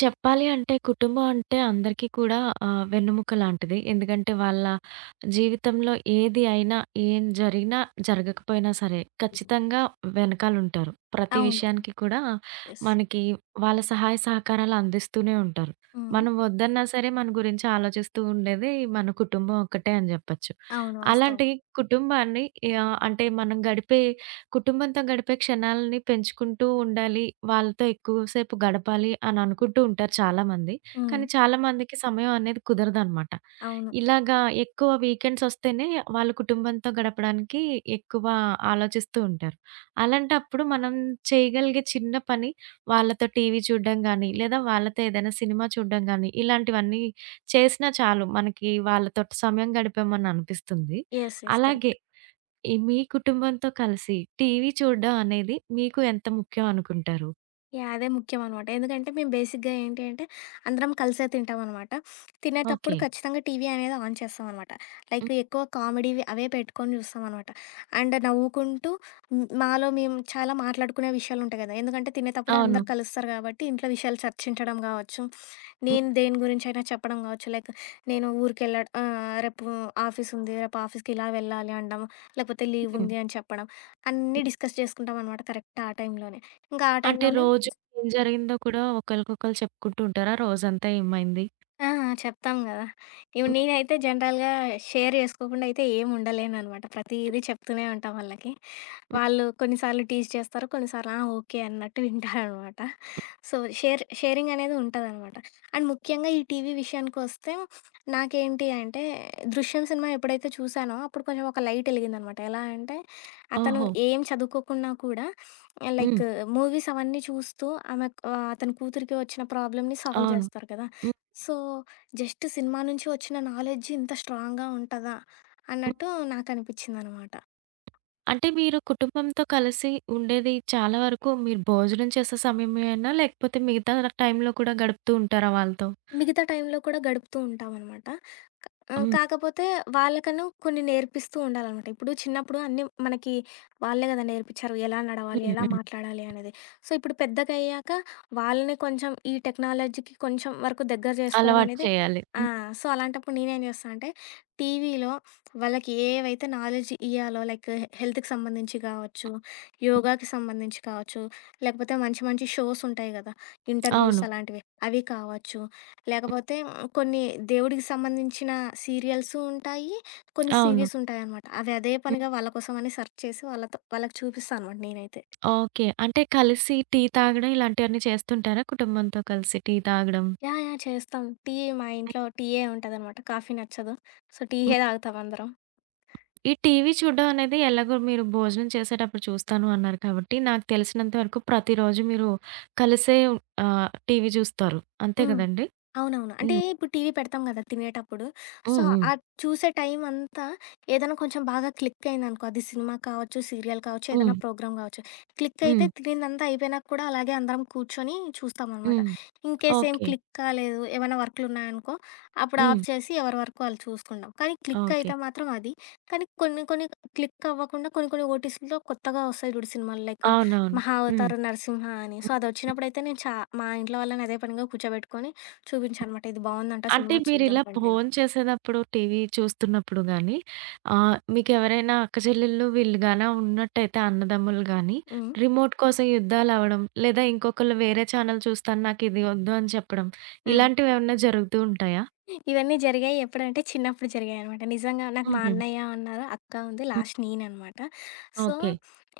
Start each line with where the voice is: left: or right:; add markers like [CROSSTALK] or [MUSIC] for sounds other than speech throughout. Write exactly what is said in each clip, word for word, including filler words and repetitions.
right: చెప్పాలి అంటే కుటుంబం అంటే అందరికీ కూడా ఆహ్, వెన్నెముక లాంటిది. ఎందుకంటే వాళ్ళ జీవితంలో ఏది అయినా, ఏం జరిగినా, జరగకపోయినా సరే ఖచ్చితంగా వెనకాలుంటారు. ప్రతి
left: అవును.
right: విషయానికి కూడా
left: యెస్.
right: మనకి వాళ్ళ సహాయ సహకారాలు అందిస్తూనే ఉంటారు.
left: హ్మ్.
right: మనం వద్దన్నా సరే మన గురించి ఆలోచిస్తూ ఉండేది మన కుటుంబం ఒక్కటే అని జెప్పొచ్చు.
left: అవును. వాస్తవం.
right: అలాంటి కుటుంబాన్ని ఆహ్, అంటే మనం గడిపే కుటుంబంతో గడిపే క్షణాలని పెంచుకుంటూ ఉండాలి. వాళ్ళతో ఎక్కువ సేపు గడపాలి అని అనుకుంటూ ఉంటారు చాలామంది.
left: హ్మ్.
right: కానీ చాలామందికి సమయం అనేది కుదరదనమాట.
left: అవును.
right: ఇలాగా ఎక్కువ వీకెండ్స్ ఒస్తేనే వాళ్ళు కుటుంబంతో గడపడానికి ఎక్కువ ఆలోచిస్తూ ఉంటారు. అలాంటప్పుడు మనం చేయగలిగే చిన్న పని వాళ్ళతో టీవీ చూడడం గానీ, లేదా వాళ్ళతో ఏదైనా సినిమా చూడడం గానీ, ఇలాంటివన్నీ చేసినా చాలు మనకి వాళ్ళతోటి సమయం గడిపామని అనిపిస్తుంది.
left: యెస్. యెస్.
right: అలాగే
left: కరెక్ట్.
right: ఈ మీ కుటుంబంతో కలిసి టీవీ చూడడం అనేది మీకు ఎంత ముఖ్యం అనుకుంటారు?
left: యాహ్! అదే ముఖ్యమనమాట. ఎందుకంటే మేము బేసిక్‌గా ఏంటి అంటే అందరం కలిసే తింటామనమాట. తినేటప్పుడు
right: ఓకే.
left: ఖచ్చితంగా టీవీ అనేది ఆన్ చేస్తామనమాట.
right: హ్మ్.
left: లైక్ ఎక్కువ కామెడీవి అవే పెట్టుకొని చూస్తామనమాట. అండ్ నవ్వుకుంటూ హ్మ్, మాలో మేము చాలా మాట్లాడుకునే విషయాలుంటాయి గదా! ఎందుకంటే తినేటప్పుడే
right: అవును.
left: అందరూ అవును. కలుస్తారు కాబట్టి ఇంట్లో విషయాలు చర్చించడం గావచ్చు, నేను దేని గురించైనా చెప్పడం గావచ్చు. లైక్ నేను ఊరికెళ్ళ ఆహ్, రేపు ఆఫీసుంది, రేపు ఆఫీస్‌కి ఇలా వెళ్ళాలి అనడం, లేకపోతే
right: హ్మ్.
left: లీవుంది అని చెప్పడం, అన్నీ డిస్కస్ చేసుకుంటామనమాట కరెక్ట్‌గా ఆ టైంలోనే. ఇంకా ఆ
right: అంటే
left: టైంలోనే
right: రోజు ఏం జరిగిందో కూడా ఒకళ్ళకొకళ్ళు చెప్పుకుంటూ ఉంటారా? రోజంతా ఏమైంది?
left: ఆ! చెప్తాం గదా! ఇవి
right: హ్మ్.
left: నేనైతే జనరల్‌గా షేర్ జేసుకోకుండా అయితే ఏం ఉండలేననమాట. ప్రతీదీ చెప్తూనే ఉంటా వాళ్ళకి.
right: హ్మ్.
left: వాళ్ళు కొన్నిసార్లు టీజ్ చేస్తారు. కొన్నిసార్లు ఆ! ఓకే అన్నట్టు వింటారనమాట. సో, షేర్ షేరింగ్ అనేది ఉంటదనమాట. అండ్ ముఖ్యంగా ఈ టీవీ విషయానికొస్తే నాకేంటి అంటే 'దృశ్యం' సినిమా ఎప్పుడైతే చూసానో అప్పుడు కొంచెం ఒక లైట్ ఎలిగిందనమాట. ఎలా అంటే అతను
right: ఓహో!
left: ఏం చదువుకోకున్నా కూడా
right: హ్మ్.
left: లైక్ మూవీస్ అవన్నీ చూస్తూ ఆమె ఆహ్, అతని కూతురికి వచ్చిన ప్రాబ్లమ్‌ని సాల్వ్
right: అవును.
left: జేస్తారు కదా!
right: హ్మ్.
left: సో, జస్ట్ సినిమా నుంచి వచ్చిన నాలెడ్జ్ ఇంత స్ట్రాంగ్‌గా ఉంటదా
right: హ్మ్.
left: అన్నట్టు నాకనిపిచ్చిందనమాట.
right: అంటే మీరు కుటుంబంతో కలిసి ఉండేది చాలా వరకు మీరు భోజనం చేసే సమయమేనా? లేకపోతే మిగతా టైంలో కూడా గడుపుతూ ఉంటారా వాళ్ళతో?
left: మిగతా టైంలో కూడా గడుపుతూ ఉంటామనమాట. ఆ!
right: హ్మ్.
left: కాకపోతే వాళ్ళకను కొన్ని నేర్పిస్తూ ఉండాలనమాట. ఇప్పుడు చిన్నప్పుడు అన్నీ మనకి వాళ్ళే గదా నేర్పిచ్చారు. ఎలా నడవాలి?
right: హ్మ్.
left: ఎలా
right: హ్మ్.
left: మాట్లాడాలి అనేది. సో, ఇప్పుడు పెద్దగయ్యాక వాళ్ళని కొంచెం ఈ టెక్నాలజీకి కొంచెం వరకు దగ్గర జేసుకోవడం
right: అలవాటు
left: అనేది
right: చేయాలి.
left: ఆ!
right: హ్మ్.
left: సో, అలాంటప్పుడు నేనేం జేస్తా అంటే, టీవీలో వాళ్ళకి ఏవైతే నాలెడ్జ్ ఇయ్యాలో లైక్ హెల్త్‌కి సంబంధించి గావచ్చు,
right: హ్మ్.
left: యోగాకి సంబంధించి కావచ్చు, లేకపోతే మంచి మంచి షోస్ ఉంటాయి గదా! ఇంటర్వ్యూస్
right: అవును.
left: అలాంటివి అవి కావచ్చు. లేకపోతే హ్మ్, కొన్ని దేవుడికి సంబంధించిన సీరియల్సు ఉంటాయి. కొన్ని
right: అవును.
left: సీరీస్ ఉంటాయనమాట. అవి అదే పనిగా వాళ్ళ కోసం అని సెర్చ్ చేసి వాళ్ళతో వాళ్ళకి చూపిస్తా అనమాట నేనైతే.
right: ఓకే. అంటే కలిసి టీ తాగడం ఇలాంటివన్నీ చేస్తుంటారా కుటుంబంతో కలిసి టీ తాగడం?
left: యాహ్! యాహ్! చేస్తాం. టీ మా ఇంట్లో టీయే ఉంటదనమాట. కాఫీ నచ్చదు. సో,
right: హ్మ్.
left: టీయే తాగుతాం అందరం.
right: ఈ టీవీ చూడడం అనేది ఎలాగో మీరు భోజనం చేసేటప్పుడు చూస్తాను అన్నారు కాబట్టి, నాకు తెలిసినంత వరకు ప్రతిరోజు మీరు కలిసే ఆహ్, టీవీ చూస్తారు. అంతే
left: హ్మ్.
right: కదండీ!
left: అవునవును. అంటే
right: హ్మ్.
left: ఇప్పుడు టీవీ పెడతాం గదా! తినేటప్పుడు. సో,
right: హ్మ్. హ్మ్.
left: ఆహ్, చూసే టైం అంతా ఏదైనా కొంచెం బాగా క్లిక్ అయిందనుకో, అది సినిమా కావచ్చు, సీరియల్ కావచ్చు,
right: హ్మ్.
left: ఏదైనా ప్రోగ్రామ్ కావచ్చు. క్లిక్
right: హ్మ్.
left: అయితే తినిందంతా అయిపోయినాక కూడా అలాగే అందరం కూర్చొని చూస్తామనమాట.
right: హ్మ్.
left: ఇన్‌కేస్ ఏం
right: ఓకే.
left: క్లిక్ కాలేదు, ఏమైనా వర్కులున్నాయనుకో, అప్పుడు
right: హ్మ్.
left: ఆఫ్ చేసి ఎవరి వర్క్ వాళ్ళు చూసుకుంటాం. కానీ క్లిక్
right: ఓకే.
left: అయితే మాత్రం అది. కానీ కొన్ని కొన్ని క్లిక్ అవ్వకుండా కొన్ని కొన్ని ఓటీసీలో కొత్తగా వస్తాయి చూడు సినిమాలు లైక్
right: అవునవును.
left: మహా
right: హ్మ్.
left: అవతార్, నరసింహ అని. సో, అదొచ్చినప్పుడైతే నేను చా మా ఇంట్లో వాళ్ళని అదే పనిగా కూర్చోబెట్టుకొని చూపించానమాట. ఇది బావుందంట
right: అంటే
left: సినిమా చూద్దాం
right: మీరిలా
left: రండి అని.
right: భోం చేసేదప్పుడు, టీవీ చూస్తున్నప్పుడు గానీ, ఆహ్, మీకెవరైనా అక్కచెల్లెళ్ళు వీళ్ళు గానా ఉన్నట్టయితే అన్నదమ్ములు గానీ,
left: హ్మ్.
right: రిమోట్ కోసం యుద్ధాలవ్వడం, లేదా ఇంకొకళ్ళు వేరే ఛానల్ చూస్తాను నాకిది ఒద్దు అని చెప్పడం,
left: ఆ!
right: ఇలాంటివేమన్నా జరుగుతూ ఉంటాయా?
left: ఇవన్నీ జరిగాయి ఎప్పుడంటే చిన్నప్పుడు జరిగాయనమాట. నిజంగా నాకు మా
right: హుహు.
left: అన్నయ్య ఉన్నారు, అక్క ఉంది,
right: హ్మ్.
left: లాస్ట్ నేననమాట. So,
right: okay.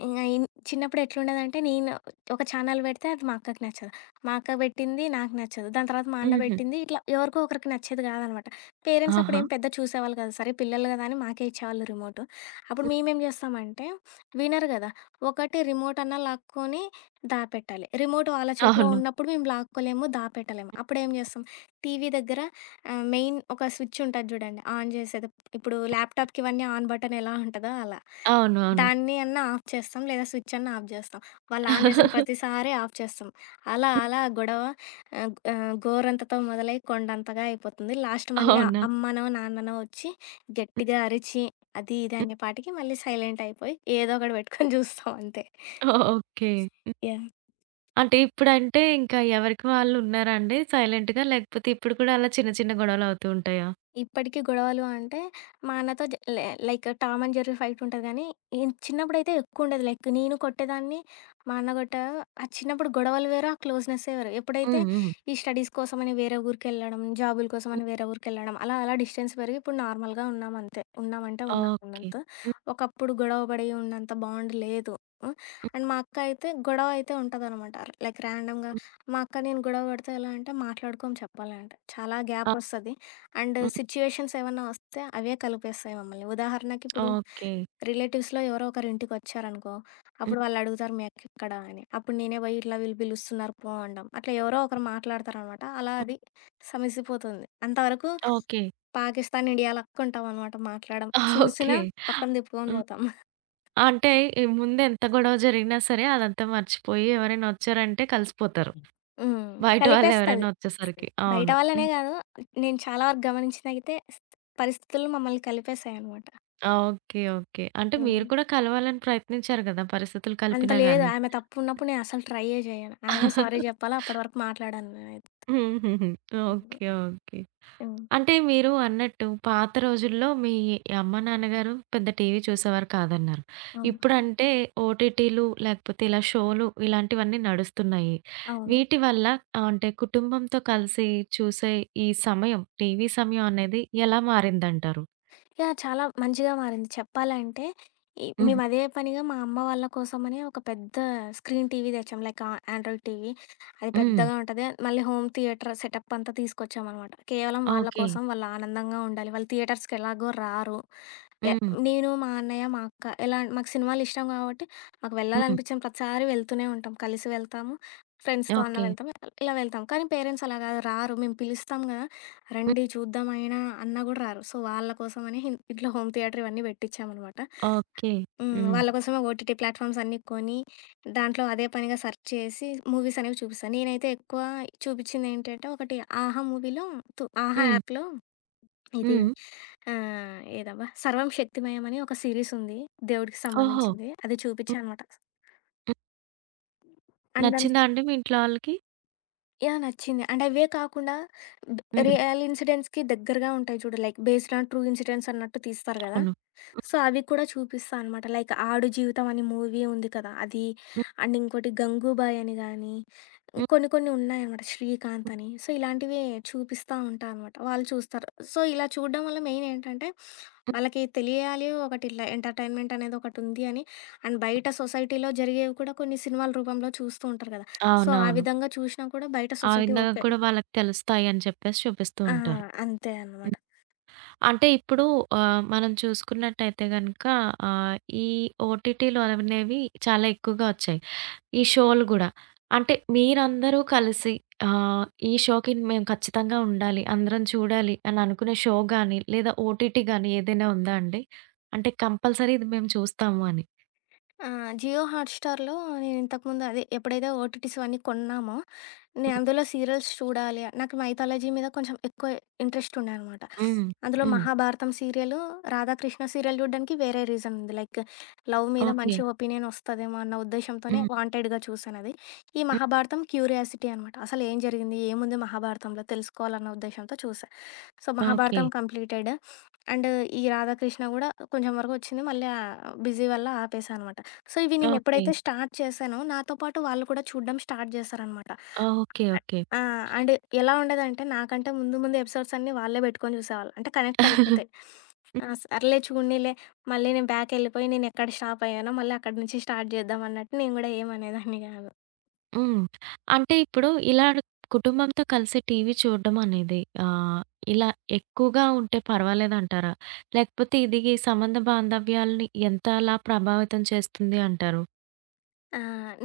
left: ఇంగ ఇన్ చిన్నప్పుడు ఎట్లుండేదంటే నేను ఒక ఛానల్ పెడితే అది మా అక్కకి నచ్చదు. మా అక్క పెట్టింది నాకు నచ్చదు. దాని తర్వాత మా అన్న
right: హుహు.
left: పెట్టింది ఇట్లా ఎవరికో ఒకరికి నచ్చేది కాదనమాట. పేరెంట్స్
right: ఆహా!
left: అప్పుడేం పెద్ద చూసేవాళ్ళు కాదు. సరే పిల్లలు కదా అని మాకే ఇచ్చేవాళ్ళు రిమోట్. అప్పుడు
right: హ్మ్.
left: మేమేం చేస్తామంటే వినరు కదా! ఒకటి రిమోట్ అన్నా లాక్కొని దాపెట్టాలి. రిమోట్ వాళ్ళ చేతిలో
right: అవును.
left: ఉన్నప్పుడు మేము లాక్కోలేము, దాపెట్టలేము. అప్పుడేం చేస్తాం టీవీ దగ్గర ఆ! మెయిన్ ఒక స్విచ్ ఉంటది జూడండి. ఆన్ జేసేది. ఇప్పుడు ల్యాప్‌టాప్‌కి ఇవన్నీ ఆన్ బటన్ ఎలా ఉంటదో అలా.
right: అవును. అవును.
left: దాన్ని అన్నా ఆఫ్ చేస్తాం. లేదా స్విచ్ అన్నా ఆఫ్ జేస్తాం. వాళ్ళు ఆన్ జేసిన ప్రతిసారి ఆఫ్ చేస్తాం. అలా
right: హ్మ్.
left: అలా గొడవ ఆహ్, ఆహ్, గోరంతతో మొదలై కొండంతగా అయిపోతుంది. లాస్ట్ మళ్ళీ హ్మ్.
right: అవునా?
left: అమ్మనో, నాన్ననో వచ్చి గట్టిగా అరిచి అది ఇది
right: హ్మ్.
left: అనే పాటికి మళ్ళీ సైలెంట్ అయిపోయి ఏదో ఒకటి పెట్టుకొని జూస్తాం అంతే.
right: ఓకే. హ్మ్.
left: యాహ్!
right: అంటే ఇప్పుడంటే ఇంకా ఎవరికి వాళ్ళు ఉన్నారా అండి సైలెంట్‌గా? లేకపోతే ఇప్పుడు కూడా అలా చిన్న చిన్న గొడవలవుతూ ఉంటాయా?
left: ఇప్పటికి గొడవలు అంటే, మా అన్నతో జ లే like 'Tom and Jerry' fight ఉంటది గానీ, ఏం చిన్నప్పుడైతే ఎక్కువుండేది. లైక్ నేను కొట్టేదాన్ని, మా అన్న కొట్టేవారు. ఆ చిన్నప్పుడు గొడవలు వేరు, ఆ క్లోజ్‌నెస్సే వేరు. ఎప్పుడైతే
right: హ్మ్. హ్మ్.
left: ఈ స్టడీస్ కోసమని వేరే ఊరికెళ్ళడం, జాబుల కోసమని
right: హ్మ్.
left: వేరే ఊరికెళ్ళడం, అలా అలా డిస్టెన్స్ పెరిగి ఇప్పుడు నార్మల్‌గా ఉన్నాం అంతే. ఉన్నామంటే ఉన్నాం
right: ఓకే.
left: అన్నంత.
right: హ్మ్.
left: ఒకప్పుడు గొడవ పడి ఉన్నంత బాండ్ లేదు. హ్మ్.
right: హ్మ్.
left: అండ్ మా అక్క అయితే గొడవ అయితే ఉంటదనమాట. లైక్ ర్యాండమ్‌గా
right: హ్మ్.
left: మా అక్క నేను గొడవ పడితే ఎలా అంటే, మాట్లాడుకోము చెప్పాలంటే. చాలా
right: ఆ!
left: గ్యాపొస్తది. అండ్
right: హ్మ్.
left: సిట్యుయేషన్స్ ఏమన్నా వస్తే అవే కలిపేస్తాయి మమ్మల్ని. ఉదాహరణకి ఇప్పుడు
right: ఓకే.
left: రిలేటివ్స్‌లో ఎవరో ఒకరు ఇంటికొచ్చారనుకో,
right: హ్మ్.
left: అప్పుడు వాళ్ళడుగుతారు మీ అక్కెక్కడ అని. అప్పుడు నేనే పోయి ఇట్లా వీళ్ళు పిలుస్తున్నారు పో అనడం. అట్లా ఎవరో ఒకరు మాట్లాడతారనమాట. అలా
right: హ్మ్.
left: అది సమసిపోతుంది. అంతవరకు
right: ఓకే.
left: పాకిస్తాన్, ఇండియా లక్కుంటామనమాట మాట్లాడడం.
right: ఓకే.
left: చూసినా పక్కన తిప్పుకొని
right: హ్మ్.
left: పోతాం.
right: అంటే ఈ ముందు ఎంత గొడవ జరిగినా సరే అదంతా మర్చిపోయి ఎవరైనా వచ్చారంటే కలిసిపోతారు.
left: హ్మ్.
right: బయట వాళ్ళు
left: కలిపేస్తది.
right: ఎవరైనా వచ్చేసరికి.
left: బయట
right: అవును.
left: వాళ్ళనే
right: హ్మ్.
left: గాదు. నేను చాలా వరకు గమనించిందయితే పరిస్థితులు మమ్మల్ని కలిపేసాయనమాట.
right: ఓకే. ఓకే. అంటే
left: హ్మ్.
right: మీరు కూడా కలవాలని ప్రయత్నించారు గదా! పరిస్థితులు
left: అంత
right: కలిపినా
left: లేదు.
right: గాని.
left: ఆమె తప్పున్నప్పుడు నేనసలు ట్రైయే జేయను. ఆమె హ్మ్. సారీ
right: [LAUGHS]
left: జెప్పాలా అప్పటి వరకు మాట్లాడను నేనైతే.
right: హుహుహు. ఓకే. ఓకే.
left: హ్మ్.
right: అంటే మీరు అన్నట్టు పాత రోజుల్లో మీ అమ్మ నాన్నగారు పెద్ద టీవీ చూసేవారు కాదన్నారు.
left: అవును.
right: ఇప్పుడంటే ఓటీటీలు లేకపోతే ఇలా షోలు ఇలాంటివన్నీ నడుస్తున్నాయి.
left: అవును.
right: వీటి వల్ల ఆహ్, అంటే కుటుంబంతో కలిసి చూసే ఈ సమయం టీవీ సమయం అనేది ఎలా మారిందంటారు?
left: యాహ్! చాలా మంచిగా మారింది. చెప్పాలంటే ఈ
right: హ్మ్.
left: మేము అదే పనిగా మా అమ్మ వాళ్ళ కోసమని ఒక పెద్ద స్క్రీన్ టీవీ తెచ్చాం. లైక్ ఆ ఆండ్రాయిడ్ టీవీ. అది
right: హ్మ్.
left: పెద్దగా ఉంటది. మళ్ళీ హోమ్ థియేటర్ సెటప్ అంతా తీసుకొచ్చామనమాట. కేవలం వాళ్ళ
right: ఓకే.
left: కోసం వాళ్ళు ఆనందంగా ఉండాలి. వాళ్ళు థియేటర్స్‌కి ఎలాగో రారు. ఎ
right: హ్మ్.
left: నేను, మా అన్నయ్య, మా అక్క ఎలా మాకు సినిమాలు ఇష్టం కాబట్టి మాకు
right: హ్మ్.
left: వెళ్ళాలనిపించిన ప్రతిసారి వెళ్తూనే ఉంటాం. కలిసి వెళ్తాము. ఫ్రెండ్స్‌తో అన్నా
right: ఓకే.
left: ఓకే. వెళ్తాము. ఇలా వెళ్తాం. కానీ పేరెంట్స్ అలా కాదు రారు. మేము పిలుస్తాం కదా!
right: హ్మ్.
left: రండి చూద్దామైనా అన్నా గూడా రారు. సో, వాళ్ళ కోసమని హిన్ ఇంట్లో హోమ్ థియేటర్ ఇవన్నీ పెట్టిచ్చామనమాట.
right: ఓకే.
left: హ్మ్.
right: హ్మ్.
left: వాళ్ళ కోసమే ఓటీటీ ప్లాట్‌ఫామ్స్ అన్నీ కొని, దాంట్లో అదే పనిగా సెర్చ్ చేసి మూవీస్ అనేవి చూపిస్తా. నేనైతే ఎక్కువ చూపిచ్చిందేంటంటే, ఒకటి 'ఆహా' మూవీలో తు 'ఆహా'
right: హ్మ్.
left: యాప్‌లో ఇది
right: హ్మ్.
left: ఆహ్, ఏదబ్బా 'సర్వం శక్తిమయం' అని ఒక సిరీస్ ఉంది. దేవుడికి
right: ఓహో!
left: సంబంధించింది. అది చూపిచ్చా
right: హ్మ్.
left: అనమాట.
right: హ్మ్.
left: అండ్ దాని
right: నచ్చిందా అండి మీ ఇంట్లో వాళ్ళకి?
left: యాహ్! నచ్చింది. అండ్ అవే కాకుండా డ్
right: హ్మ్.
left: రియల్ ఇన్సిడెంట్స్‌కి దగ్గరగా ఉంటాయి చూడు. Like based on true incidents అన్నట్టు తీస్తారు గదా!
right: అవును. హ్మ్.
left: సో, అవి కూడా చూపిస్తా అనమాట. లైక్ 'ఆడు జీవితం' అని మూవీ ఉంది కదా! అది.
right: హ్మ్.
left: అండ్ ఇంకోటి 'గంగూబాయ్' అని గాని,
right: హ్మ్.
left: కొన్ని కొన్ని ఉన్నాయనమాట 'శ్రీకాంత్' అని. సో, ఇలాంటివి చూపిస్తా ఉంటా అనమాట. వాళ్ళు చూస్తారు. సో, ఇలా చూడడం వల్ల మెయిన్ ఏంటంటే, వాళ్ళకి తెలియాలి ఒకటి ఇట్లా ఎంటర్‌టైన్‌మెంట్ అనేది ఒకటుంది అని. అండ్ బయట సొసైటీలో జరిగేవి కూడా కొన్ని సినిమాల రూపంలో చూస్తూ ఉంటారు కదా! సో, ఆ
right: అవునవును.
left: విధంగా చూషినా కూడా బయట
right: ఆ
left: సొసైటీ
right: విధంగా
left: ఓకే.
right: కూడా వాళ్ళకి తెలుస్తాయి అని చెప్పేసి చూపిస్తూ
left: ఆ!
right: ఉంటారు.
left: అంతే అనమాట.
right: హ్మ్. అంటే ఇప్పుడు ఆహ్, మనం చూసుకున్నట్టయితే గనక ఆహ్, ఈ ఓటీటీలు అనేవి చాలా ఎక్కువగా వచ్చాయి. ఈ షోలు గూడా. అంటే మీరందరూ కలిసి ఆహ్, ఈ షోకి మేము ఖచ్చితంగా ఉండాలి. అందరం చూడాలి అని అనుకునే షో గాని, లేదా ఓటీటీ గాని ఏదైనా ఉందా అండి? అంటే కంపల్సరీ ఇది మేము చూస్తాము అని.
left: ఆ! జియో హాట్‌స్టార్‌లో నేనింతకుముందు అదే ఎప్పుడైతే ఓటీటీస్ అవన్నీ కొన్నామో నేను
right: హ్మ్.
left: అందులో సీరియల్స్ చూడాలి. నాకు మైథాలజీ మీద కొంచెం ఎక్కువ ఇంట్రెస్ట్ ఉండే అనమాట.
right: హ్మ్.
left: అందులో
right: హ్మ్.
left: 'మహాభారతం' సీరియలు, 'రాధాకృష్ణ' సీరియల్ చూడడానికి వేరే రీజన్ ఉంది. లైక్ లవ్ మీద
right: ఓకే.
left: మంచి ఒపీనియన్ వస్తదేమో అన్న ఉద్దేశ్యంతోనే
right: హ్మ్.
left: వాంటెడ్‌గా చూసానది. ఈ
right: హ్మ్.
left: 'మహాభారతం' క్యూరియాసిటీ అనమాట. అసలు ఏం జరిగింది? ఏముంది 'మహాభారతంలో?' తెలుసుకోవాలన్న ఉద్దేశ్యంతో చూసా. So,
right: okay.
left: 'Mahabharatam' completed. And ఈ 'రాధాకృష్ణ' కూడా కొంచెం వరకు వచ్చింది. మళ్ళీ ఆహ్, బిజీ వల్ల ఆపేసా అనమాట. సో, ఇవి నేను
right: ఓకే.
left: ఎప్పుడైతే స్టార్ట్ చేశానో నాతో పాటు వాళ్ళు కూడా చూడడం స్టార్ట్ చేశారనమాట.
right: ఓకే.
left: Uh
right: okay.
left: ఆ! అండ్ ఎలా ఉండేదంటే, నాకంటే ముందు ముందు ఎపిసోడ్స్ అన్నీ వాళ్ళే పెట్టుకొని చూసేవాళ్ళు. అంటే కనెక్ట్ అయిపోతాయి.
right: [LAUGHS]
left: ఆ! సర్లే చూడనీలే, మళ్ళీ నేను బ్యాకెళ్ళిపోయి నేనెక్కడ స్టాప్ అయ్యానో మళ్ళీ అక్కడి నుంచి స్టార్ట్ చేద్దాం అన్నట్టు నేను గూడా ఏమనేదాన్ని గాదు.
right: హ్మ్. అంటే ఇప్పుడు ఇలా కుటుంబంతో కలిసి టీవీ చూడడం అనేది ఆహ్, ఇలా ఎక్కువగా ఉంటే పర్వాలేదంటారా? లేకపోతే ఇది సంబంధ బాంధవ్యాలని ఎంతలా ప్రభావితం చేస్తుంది అంటారు?
left: ఆ!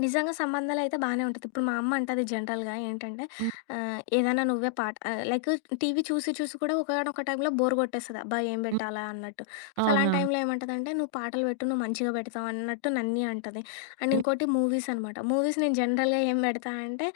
left: నిజంగా సంబంధాలయితే బానే ఉంటది. ఇప్పుడు మా అమ్మ అంటది జనరల్‌గా ఏంటంటే
right: హ్మ్.
left: ఆహ్, ఏదైనా నువ్వే పాట ఆహ్, లైక్ టీవీ చూసి చూసి కూడా ఒకానొక టైంలో బోర్ కొట్టేస్తది. అబ్బా! ఏం
right: హ్మ్.
left: పెట్టాలా అన్నట్టు. సో, అలాంటి
right: అవునవును.
left: టైంలో ఏమంటదంటే, "నువ్వు పాటలు పెట్టు. నువ్వు మంచిగా పెడతావు" అన్నట్టు నన్ని అంటది. అండ్
right: హ్మ్.
left: ఇంకోటి మూవీస్ అనమాట. మూవీస్ నేను జనరల్‌గా ఏం పెడతా అంటే,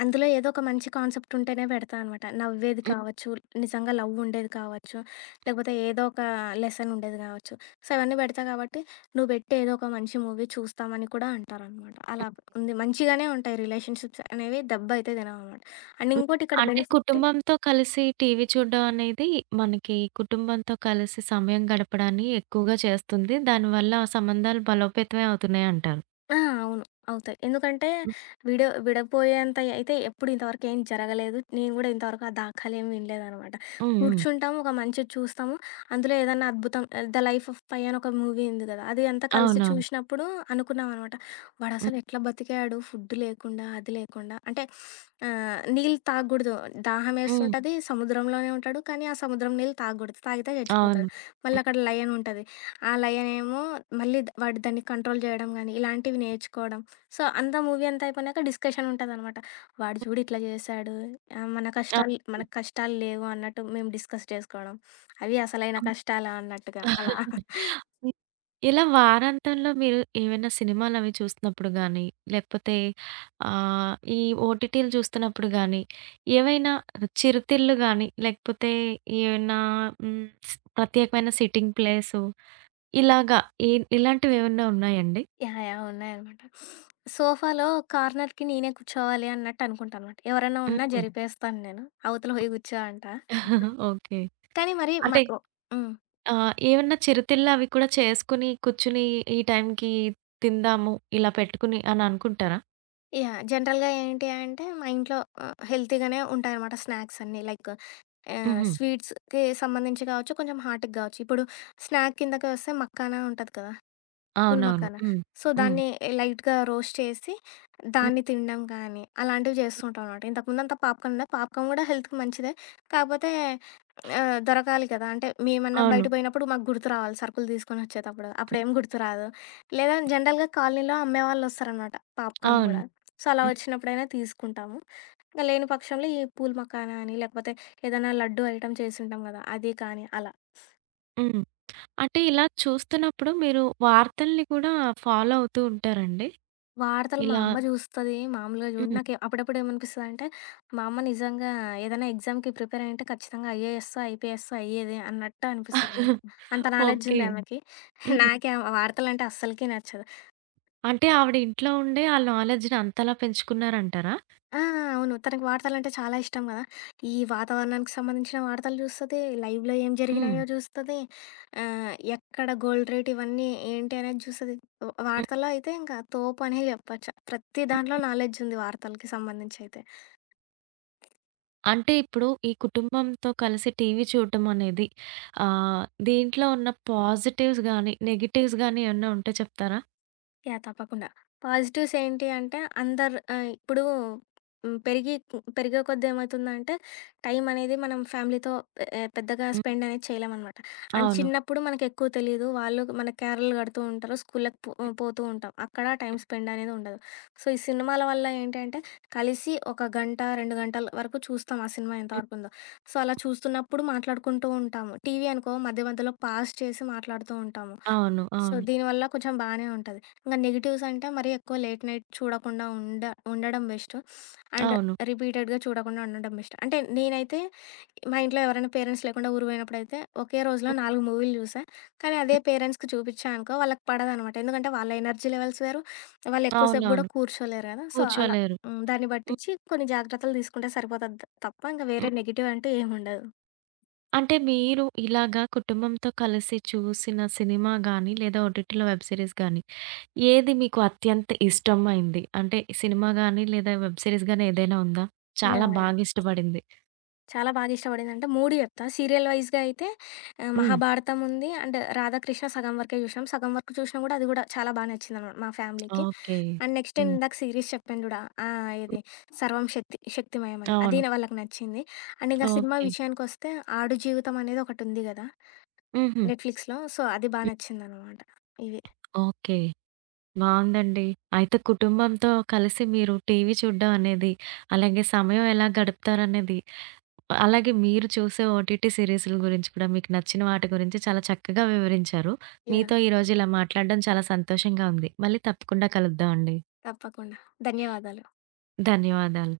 left: అందులో ఏదో ఒక మంచి కాన్సెప్ట్ ఉంటేనే పెడతా అనమాట. నవ్వేది
right: హ్మ్.
left: కావచ్చు, నిజంగా లవ్ ఉండేది కావచ్చు, లేకపోతే ఏదో ఒక లెసన్ ఉండేది కావచ్చు. సో, అవన్నీ పెడతా కాబట్టి నువ్వు పెట్టే ఏదో ఒక మంచి మూవీ చూస్తామని కూడా అంటారనమాట. అలా ఉంది. మంచిగానే ఉంటాయి రిలేషన్‌షిప్స్ అనేవి దెబ్బ అయితే తినవనమాట. అండ్
right: హ్మ్.
left: ఇంకోటి ఇక్కడ
right: అంటే
left: బెనిఫిట్
right: కుటుంబంతో కలిసి టీవీ చూడడం అనేది మనకి కుటుంబంతో కలిసి సమయం గడపడాన్ని ఎక్కువగా చేస్తుంది. దానివల్ల సంబంధాలు బలోపేతమే అవుతున్నాయి అంటారు.
left: ఆ! అవును. అవుతాయి. ఎందుకంటే
right: హ్మ్.
left: విడ విడపోయేంత అయితే ఎప్పుడు ఇంతవరకు ఏం జరగలేదు. నేను గూడా ఇంతవరకు ఆ దాఖలేం వినలేదనమాట.
right: హ్మ్.
left: కూర్చుంటాము, ఒక మంచిది చూస్తాము. అందులో ఏదన్నా అద్భుతం 'ద లైఫ్ ఆఫ్ పై' అని ఒక మూవీ ఉంది గదా! అది అంతా కలిసి అవును.
right: అవునవును.
left: చూసినప్పుడు అనుకున్నామనమాట.
right: హ్మ్.
left: వాడసలు ఎట్లా బతికాడు ఫుడ్ లేకుండా, అది లేకుండా. అంటే ఆహ్, నీళ్ళు తాగకూడదు. హ్మ్.
right: హ్మ్.
left: దాహమేస్తుంటది, సముద్రంలోనే ఉంటాడు. కానీ ఆ సముద్రం నీళ్ళు తాగకూడదు. తాగితే
right: అవును.
left: చచ్చిపోతాడు.
right: హ్మ్.
left: మళ్ళక్కడ లయన్ ఉంటది. ఆ లయనేమో మళ్ళీ ద వాడు దాన్ని కంట్రోల్ జేయడం గానీ, ఇలాంటివి నేర్చుకోవడం. సో, అంతా మూవీ అంతా అయిపోయినాక డిస్కషన్ ఉంటదనమాట. వాడు చూడు ఇట్లా జేశాడు. ఆహ్, మన కష్టాలు
right: అవును.
left: మనకు కష్టాలు లేవు అన్నట్టు మేము డిస్కస్ చేసుకోవడం. అవి అసలైన కష్టాలా అన్నట్టుగా అలా.
right: హ్మ్. ఇలా వారాంతంలో మీరు ఏవైనా సినిమాలవి చూస్తున్నప్పుడు గానీ, లేకపోతే ఆహ్, ఈ ఓటీటీలు చూస్తున్నప్పుడు గానీ, ఏవైనా చిరుతిళ్ళు గానీ, లేకపోతే ఏవైనా హ్మ్. స్ ప్రత్యేకమైన సిట్టింగ్ ప్లేసు ఇలాగా ఇ ఇలాంటివేవన్నా ఉన్నాయండి?
left: యాహ్! యాహ్! ఉన్నాయనమాట. సోఫాలో కార్నర్‌కి నేనే కూర్చోవాలి అన్నట్టు అనుకుంటా అనమాట. ఎవరైనా ఉన్నా
right: హుహు.
left: జరిపేస్తాను నేను. అవతల పోయి కూర్చో అంట.
right: [LAUGHS] ఓకే.
left: కానీ మరి మ
right: అంటే
left: ఒ హ్మ్.
right: ఆహ్, ఏవన్నా చిరుతిళ్ళు అవి కూడా చేసుకొని, కూర్చుని ఈ టైంకి తిందాము, ఇలా పెట్టుకుని అని అనుకుంటారా?
left: యాహ్! జనరల్‌గా ఏంటి అంటే మా ఇంట్లో ఆహ్, హెల్తీగానే ఉంటాయనమాట స్నాక్స్ అన్నీ. లైక్ ఆహ్,
right: హుహు.
left: స్వీట్స్‌కి సంబంధించి కావచ్చు, కొంచెం హాట్‌కి కావచ్చు. ఇప్పుడు స్నాక్ కిందకి వస్తే మక్కానా ఉంటది కదా! కూల్ హ్మ్.
right: అవునవును.
left: మక్కానా.
right: హ్మ్.
left: సో,
right: హ్మ్.
left: దాన్ని లైట్‌గా రోస్ట్ చేసి,
right: హ్మ్.
left: దాన్ని తినడం కానీ, అలాంటివి చేస్తుంటాం అనమాట. ఇంతకుముందంతా పాప్‌కార్న్ ఉండే. పాప్‌కార్న్ కూడా హెల్త్‌కి మంచిదే. కాకపోతే ఆహ్, దొరకాలి కదా! అంటే మేమన్నా
right: అవును.
left: బయట పోయినప్పుడు మాకు గుర్తు రావాలి సరుకులు తీసుకొని వచ్చేటప్పుడు. అప్పుడేం గుర్తు రాదు. లేదా జనరల్‌గా కాలనీలో అమ్మేవాళ్ళొస్తారనమాట పాప్‌కార్న్
right: అవును.
left: కూడా. హ్మ్. సో, అలా
right: హ్మ్.
left: వచ్చినప్పుడైనా తీసుకుంటాము. ఇంక లేని పక్షంలో ఈ పూల్ మఖానా అని, లేకపోతే ఏదైనా లడ్డు ఐటెమ్ చేసుంటాం గదా! అది కానీ అలా.
right: హ్మ్. అంటే ఇలా చూస్తున్నప్పుడు మీరు వార్తల్ని కూడా ఫాలో అవుతూ ఉంటారండి?
left: వార్తలు మా
right: ఇలా
left: అమ్మ జూస్తది. మామూలుగా జూడను.
right: హ్మ్.
left: నాకు ఏ- అప్పుడప్పుడు ఏమనిపిస్తదంటే, మా అమ్మ నిజంగా ఏదైనా ఎగ్జామ్‌కి ప్రిపేర్ అయ్యుంటే ఖచ్చితంగా ఐఏఎస్సో, ఐపీఎస్సో అయ్యేది అన్నట్టు అనిపిస్తదనమాట.
right: [LAUGHS]
left: అంత నాలెడ్జ్
right: ఓకే.
left: ఉంది ఆమెకి.
right: హ్మ్.
left: నాకే వార్తలంటే అస్సలకి నచ్చదు.
right: అంటే ఆవిడ ఇంట్లో ఉండే ఆ నాలెడ్జ్‌ని అంతలా పెంచుకున్నారంటారా?
left: ఆ! అవును. తనకి వార్తలంటే చాలా ఇష్టం గదా! ఈ వాతావరణానికి సంబంధించిన వార్తలు జూస్తది, లైవ్‌లో ఏం
right: హ్మ్.
left: జరిగినాయో జూస్తది, ఆహ్, ఎక్కడ గోల్డ్ రేట్ ఇవన్నీ ఏంటి అనేది జూస్తది. వ
right: హ్మ్.
left: వార్తల్లో అయితే ఇంకా తోపనే జెప్పొచ్చు. ప్రతి
right: హ్మ్.
left: దాంట్లో నాలెడ్జ్ ఉంది వార్తలకి సంబంధించి అయితే.
right: అంటే ఇప్పుడు ఈ కుటుంబంతో కలిసి టీవీ చూడటం అనేది ఆహ్, దీంట్లో ఉన్న పాజిటివ్స్ గాని, నెగెటివ్స్ గాని ఏమన్నా ఉంటే చెప్తారా?
left: యాహ్! తప్పకుండా. పాజిటివ్స్ ఏంటి అంటే అందరు ఆహ్, ఇప్పుడు హ్మ్, పెరిగి పెరిగే కొద్దీ ఏమైతుందంటే టైం అనేది మనం ఫ్యామిలీతో ఆహ్, పెద్దగా
right: హ్మ్.
left: స్పెండ్ అనేది చేయలేమనమాట. అండ్ అవును.
right: అవును.
left: చిన్నప్పుడు మనకెక్కువ తెలీదు. వాళ్ళు మన కేరళలు కడుతూ ఉంటారు. స్కూల్‌లకి పో పోతూ ఉంటాం. అక్కడ టైం స్పెండ్ అనేది ఉండదు. సో, ఈ సినిమాల వల్ల ఏంటంటే కలిసి ఒక గంట, రెండు గంటల వరకు చూస్తాం ఆ సినిమా
right: హ్మ్.
left: ఎంతవరకుందో. సో, అలా చూస్తున్నప్పుడు మాట్లాడుకుంటూ ఉంటాము. టీవీ అనుకో మధ్య మధ్యలో పాజ్ చేసి మాట్లాడుతూ ఉంటాము.
right: అవును.
left: సో,
right: అవును.
left: దీనివల్ల కొంచెం బానే ఉంటది. ఇంక నెగెటివ్స్ అంటే మరీ ఎక్కువ లేట్ నైట్ చూడకుండా ఉండ ఉండడం బెస్ట్. అండ్
right: అవును.
left: రిపీటెడ్‌గా చూడకుండా ఉండడం బెస్ట్. అంటే నేనైతే మా ఇంట్లో ఎవరైనా పేరెంట్స్ లేకుండా ఊరు పోయినప్పుడైతే ఒకే రోజులో
right: హ్మ్.
left: నాలుగు మూవీలు చూసా. కానీ అదే పేరెంట్స్‌కి చూపిచ్చా అనుకో వాళ్ళకి పడదనమాట. ఎందుకంటే వాళ్ళ ఎనర్జీ లెవెల్స్ వేరు. వాళ్ళు ఎక్కువసేపు గూడా
right: అవునవును.
left: కూర్చోలేరు గదా! సో, అలా.
right: కూర్చోలేరు.
left: హ్మ్. దాన్ని
right: హ్మ్.
left: బట్టిచ్చి కొన్ని జాగ్రత్తలు తీసుకుంటే సరిపోతది తప్ప ఇంక
right: హ్మ్.
left: వేరే నెగెటివ్ అంటూ ఏముండదు.
right: అంటే మీరు ఇలాగా కుటుంబంతో కలిసి చూసిన సినిమా గాని, లేదా ఓటీటీలో వెబ్ సీరీస్ గాని, ఏది మీకు అత్యంత ఇష్టమైంది? అంటే సినిమా గాని, లేదా వెబ్ సీరీస్ గాని ఏదైనా ఉందా? చాలా
left: యాహ్! యాహ్!
right: బాగా ఇష్టపడింది.
left: చాలా బాగా ఇష్టపడిందంటే మూడు చెప్తా. సీరియల్ వైస్‌గా అయితే ఆహ్,
right: హ్మ్.
left: 'మహాభారతం' ఉంది. అండ్ 'రాధాకృష్ణ' సగం వరకే చూసినాం. సగం వరకు చూసినా కూడా అది కూడా చాలా బా నచ్చిందనమాట మా ఫ్యామిలీకి.
right: ఓకే.
left: అండ్ నెక్స్ట్ నేను
right: హ్మ్.
left: ఇందాక సిరీస్ చెప్పాను చూడు. ఆ!
right: హ్మ్.
left: ఇది 'సర్వం శక్తి శక్తిమయం' అని. అది
right: అవును.
left: నా- వాళ్ళకి నచ్చింది. అండ్ ఇంక సినిమా
right: ఓకే.
left: విషయానికొస్తే 'ఆడు జీవితం' అనేది ఒకటుంది కదా!
right: హుహు.
left: నెట్‌ఫ్లిక్స్‌లో. సో, అది బా
right: హ్మ్.
left: నచ్చిందనమాట. ఇవి.
right: ఓకే. బావుందండి. అయితే కుటుంబంతో కలిసి మీరు టీవీ చూడ్డం అనేది, అలాగే సమయం ఎలా గడుపుతారనేది అలాగే మీరు చూసే ఓటీటీ సీరీస్‌ల గురించి కూడా మీకు నచ్చిన వాటి గురించి చాలా చక్కగా వివరించారు.
left: యాహ్!
right: మీతో ఈరోజు ఇలా మాట్లాడడం చాలా సంతోషంగా ఉంది. మళ్ళీ తప్పకుండా కలుద్దాం అండి.
left: తప్పకుండా. ధన్యవాదాలు.
right: ధన్యవాదాలు.